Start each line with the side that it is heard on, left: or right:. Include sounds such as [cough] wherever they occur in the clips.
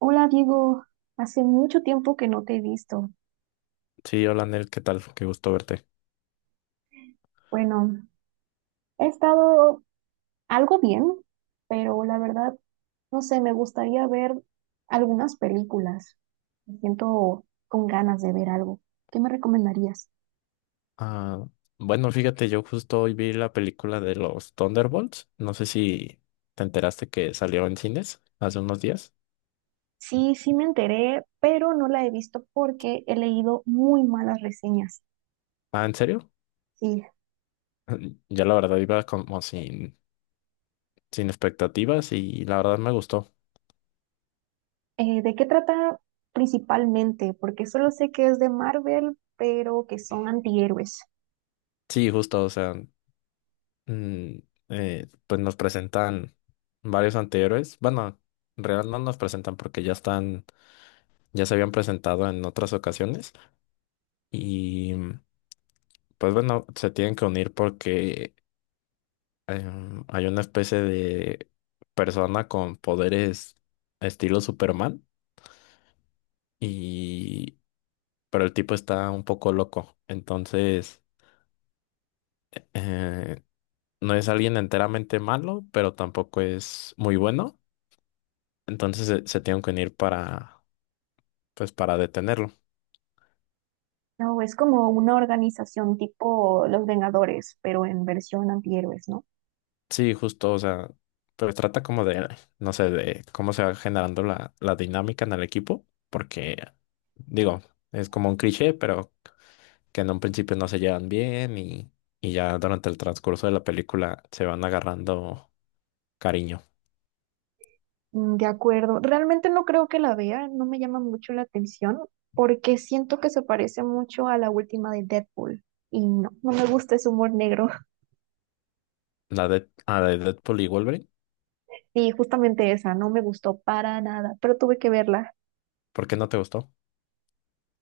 right: Hola Diego, hace mucho tiempo que no te he visto.
left: Sí, hola Nel, ¿qué tal? Qué gusto verte.
right: Bueno, he estado algo bien, pero la verdad, no sé, me gustaría ver algunas películas. Me siento con ganas de ver algo. ¿Qué me recomendarías?
left: Ah, bueno, fíjate, yo justo hoy vi la película de los Thunderbolts. No sé si te enteraste que salió en cines hace unos días.
right: Sí, sí me enteré, pero no la he visto porque he leído muy malas reseñas.
left: Ah, ¿en serio?
right: Sí.
left: [laughs] Ya la verdad iba como sin expectativas y la verdad me gustó.
right: ¿De qué trata principalmente? Porque solo sé que es de Marvel, pero que son antihéroes.
left: Sí, justo, o sea, mm, pues nos presentan varios antihéroes. Bueno, en realidad no nos presentan porque ya están, ya se habían presentado en otras ocasiones. Y pues bueno, se tienen que unir porque hay una especie de persona con poderes estilo Superman. Y pero el tipo está un poco loco. Entonces, eh, no es alguien enteramente malo, pero tampoco es muy bueno. Entonces se tienen que unir para pues para detenerlo.
right: No, es como una organización tipo Los Vengadores, pero en versión antihéroes, ¿no?
left: Sí, justo, o sea, pues trata como no sé, de cómo se va generando la dinámica en el equipo, porque, digo, es como un cliché, pero que en un principio no se llevan bien y ya durante el transcurso de la película se van agarrando cariño.
right: Mm, de acuerdo. Realmente no creo que la vea, no me llama mucho la atención, porque siento que se parece mucho a la última de Deadpool. Y no, no me gusta ese humor negro. [laughs]
left: La de Deadpool y Wolverine,
right: Y justamente esa, no me gustó para nada, pero tuve que verla.
left: ¿por qué no te gustó?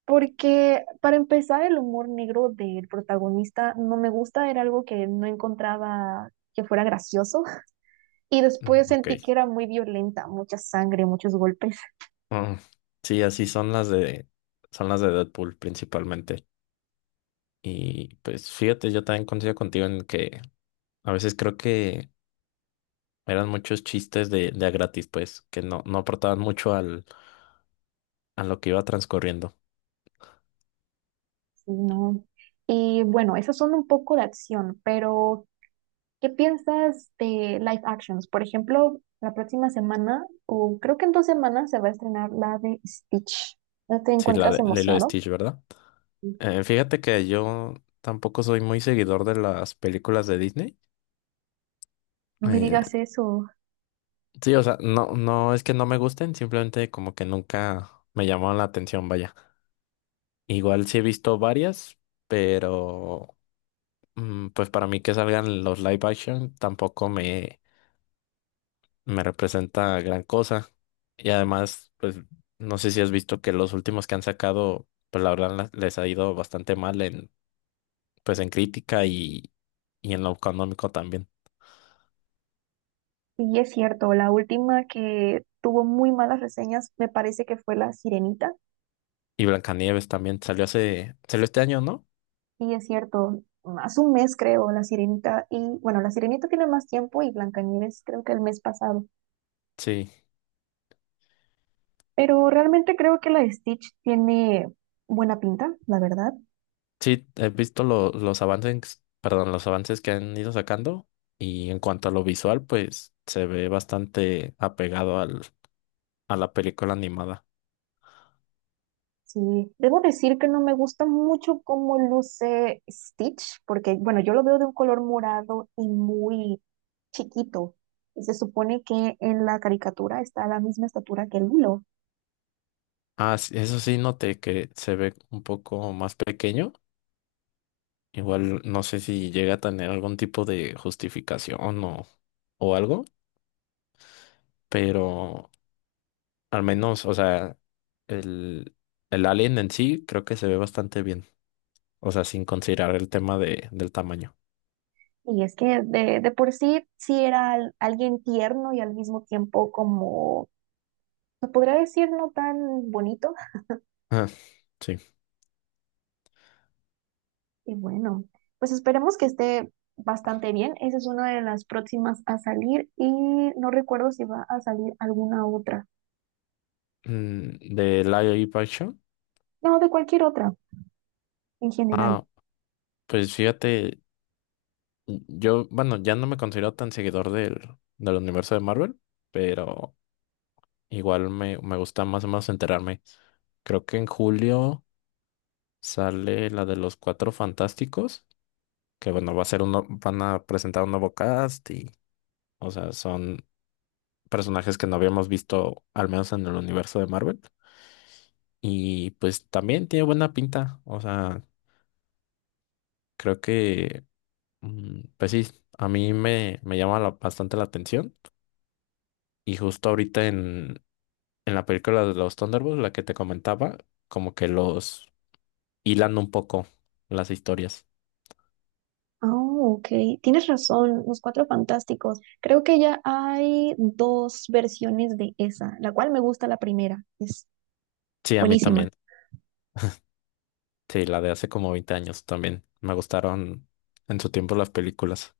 right: Porque para empezar, el humor negro del protagonista no me gusta, era algo que no encontraba que fuera gracioso. [laughs] Y
left: Mm,
right: después
left: ok.
right: sentí que era muy violenta, mucha sangre, muchos golpes.
left: Mm, sí, así son las son las de Deadpool principalmente. Y pues fíjate, yo también coincido contigo en que a veces creo que eran muchos chistes de a gratis, pues, que no aportaban mucho al, a lo que iba transcurriendo.
right: Sí, no. Y bueno, esas son un poco de acción, pero ¿qué piensas de live actions? Por ejemplo, la próxima semana, o creo que en dos semanas, se va a estrenar la de Stitch. ¿No te
left: Sí, la
right: encuentras
left: de Lilo y
right: emocionado?
left: Stitch, ¿verdad?
right: Sí.
left: Fíjate que yo tampoco soy muy seguidor de las películas de Disney.
right: No me
left: Eh,
right: digas eso.
left: sí, o sea, no, no es que no me gusten, simplemente como que nunca me llamaron la atención, vaya. Igual sí he visto varias, pero pues para mí que salgan los live action tampoco me representa gran cosa. Y además, pues no sé si has visto que los últimos que han sacado, pues la verdad les ha ido bastante mal en, pues en crítica y en lo económico también.
right: Y es cierto, la última que tuvo muy malas reseñas me parece que fue La Sirenita.
left: Y Blancanieves también salió hace, salió este año, ¿no?
right: Y es cierto, hace un mes creo, La Sirenita, y bueno, La Sirenita tiene más tiempo y Blancanieves creo que el mes pasado.
left: Sí,
right: Pero realmente creo que la de Stitch tiene buena pinta, la verdad.
left: sí, he visto los avances, perdón, los avances que han ido sacando. Y en cuanto a lo visual, pues se ve bastante apegado al, a la película animada.
right: Sí, debo decir que no me gusta mucho cómo luce Stitch, porque, bueno, yo lo veo de un color morado y muy chiquito. Y se supone que en la caricatura está a la misma estatura que el Lilo.
left: Ah, sí, eso sí noté que se ve un poco más pequeño. Igual no sé si llega a tener algún tipo de justificación o algo, pero al menos, o sea, el, el alien en sí creo que se ve bastante bien. O sea, sin considerar el tema de, del tamaño.
right: Y es que de por sí, sí era alguien tierno y al mismo tiempo como, se podría decir, no tan bonito.
left: Ah, sí.
right: Y bueno, pues esperemos que esté bastante bien. Esa es una de las próximas a salir y no recuerdo si va a salir alguna otra.
left: Mm, de live action.
right: No, de cualquier otra en general.
left: Ah, pues fíjate, yo, bueno, ya no me considero tan seguidor del universo de Marvel, pero igual me gusta más o menos enterarme. Creo que en julio. Sale la de los Cuatro Fantásticos, que bueno, va a ser uno, van a presentar un nuevo cast o sea, son personajes que no habíamos visto, al menos en el universo de Marvel. Y pues también tiene buena pinta, o sea, creo que, pues sí, a mí me llama bastante la atención. Y justo ahorita en la película de los Thunderbolts, la que te comentaba, como que los hilan un poco las historias.
right: Ah, ok. Tienes razón, Los Cuatro Fantásticos. Creo que ya hay dos versiones de esa, la cual me gusta la primera. Es
left: Sí, a mí
right: buenísima.
left: también. Sí, la de hace como 20 años también. Me gustaron en su tiempo las películas.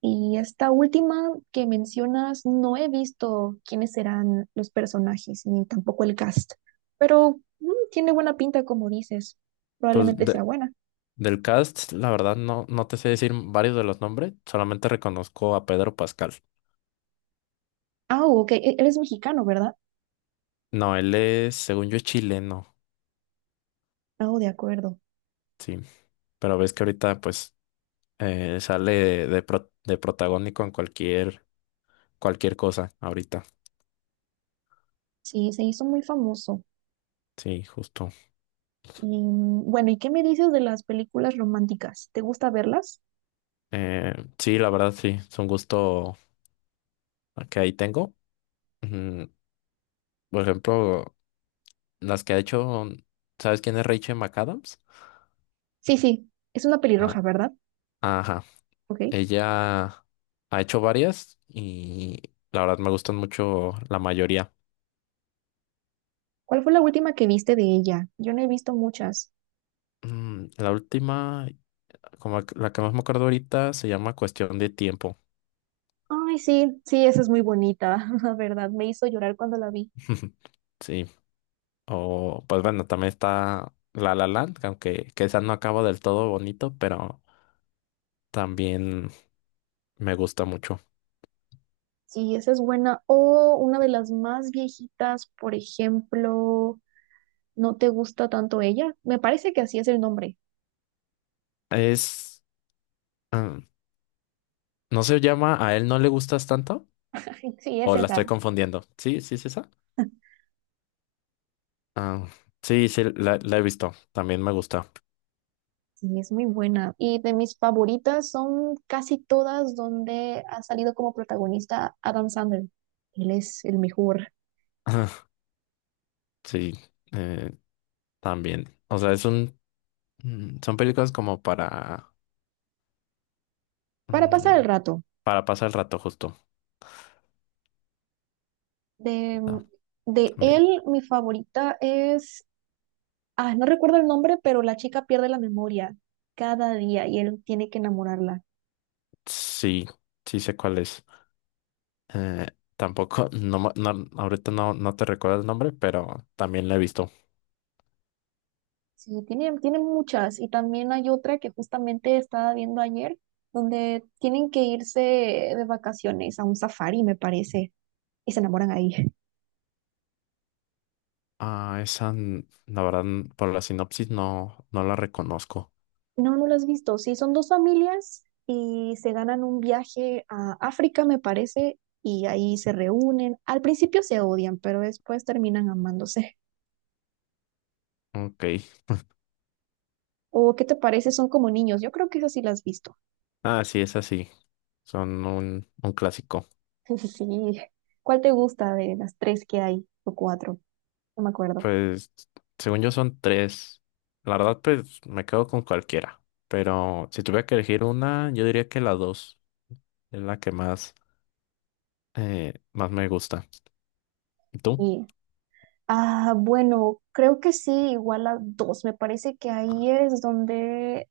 right: Y esta última que mencionas, no he visto quiénes serán los personajes, ni tampoco el cast, pero tiene buena pinta, como dices.
left: Pues
right: Probablemente sea buena.
left: del cast, la verdad, no te sé decir varios de los nombres, solamente reconozco a Pedro Pascal.
right: Ah, ok, eres mexicano, ¿verdad?
left: No, él es, según yo, es chileno,
right: Ah, de acuerdo.
left: sí. Pero ves que ahorita, pues, sale de protagónico en cualquier cosa, ahorita.
right: Sí, se hizo muy famoso.
left: Sí, justo.
right: Bueno, ¿y qué me dices de las películas románticas? ¿Te gusta verlas?
left: Eh, sí, la verdad, sí, es un gusto que ahí tengo. Ujú. Por ejemplo, las que ha hecho, ¿sabes quién es Rachel McAdams?
right: Sí, sí, es una
left: Ah,
right: pelirroja, ¿verdad?
left: ajá.
right: Ok.
left: Ella ha hecho varias y la verdad me gustan mucho la mayoría.
right: ¿Cuál fue la última que viste de ella? Yo no he visto muchas.
left: La última, como la que más me acuerdo ahorita, se llama Cuestión de Tiempo.
right: Ay, sí, sí, esa es muy bonita, [laughs] la verdad. Me hizo llorar cuando la vi.
left: [laughs] Sí. O, pues bueno, también está La La Land, que aunque que esa no acaba del todo bonito, pero también me gusta mucho.
right: Sí, esa es buena. O una de las más viejitas, por ejemplo, ¿no te gusta tanto ella? Me parece que así es el nombre.
left: Es, ah, ¿no se llama A él no le gustas tanto?
right: [laughs] Sí, es
left: ¿O la
right: esa.
left: estoy confundiendo? Sí, sí, sí, ah, sí, sí, la he visto. También me gusta.
right: Sí, es muy buena. Y de mis favoritas son casi todas donde ha salido como protagonista Adam Sandler. Él es el mejor.
left: [laughs] Ajá, sí, eh, también. O sea, es un, son películas como para,
right: Para
left: mm,
right: pasar el rato,
left: para pasar el rato justo.
right: de,
left: Ah,
right: de
left: también.
right: él mi favorita es, ah, no recuerdo el nombre, pero la chica pierde la memoria cada día y él tiene que enamorarla.
left: Sí, sí sé cuál es. Eh, tampoco, [laughs] no, no, ahorita no te recuerdo el nombre, pero también la he visto.
right: Sí, tienen muchas y también hay otra que justamente estaba viendo ayer, donde tienen que irse de vacaciones a un safari, me parece, y se enamoran ahí.
left: Ah, esa, la verdad, por la sinopsis no la reconozco.
right: No, no lo has visto. Sí, son dos familias y se ganan un viaje a África, me parece, y ahí se reúnen. Al principio se odian, pero después terminan amándose.
left: Ok.
right: ¿O qué te parece? Son como niños. Yo creo que esas sí las has visto.
left: Ah, sí, es así. Son un clásico.
right: [laughs] Sí. ¿Cuál te gusta de las tres que hay o cuatro? No me acuerdo.
left: Pues, según yo son tres. La verdad, pues me quedo con cualquiera. Pero si tuviera que elegir una, yo diría que la dos es la que más, más me gusta. ¿Y tú?
right: Y ah, bueno, creo que sí, igual a dos. Me parece que ahí es donde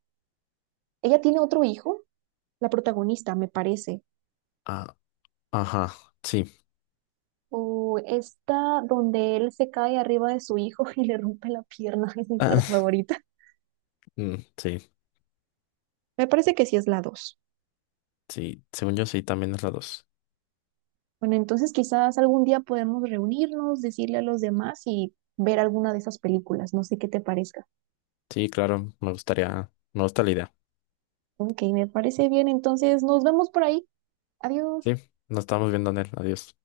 right: ella tiene otro hijo, la protagonista, me parece.
left: Ah, ajá, sí. [laughs]
right: O esta donde él se cae arriba de su hijo [laughs] y le rompe la pierna, [laughs] es mi parte
left: Ah,
right: favorita.
left: sí,
right: Me parece que sí es la dos.
left: sí. Según yo sí, también es la dos.
right: Bueno, entonces quizás algún día podemos reunirnos, decirle a los demás y ver alguna de esas películas. No sé qué te parezca.
left: Sí, claro, me gustaría, me gusta la idea.
right: Ok, me parece bien. Entonces nos vemos por ahí. Adiós.
left: Sí, nos estamos viendo, él. Adiós.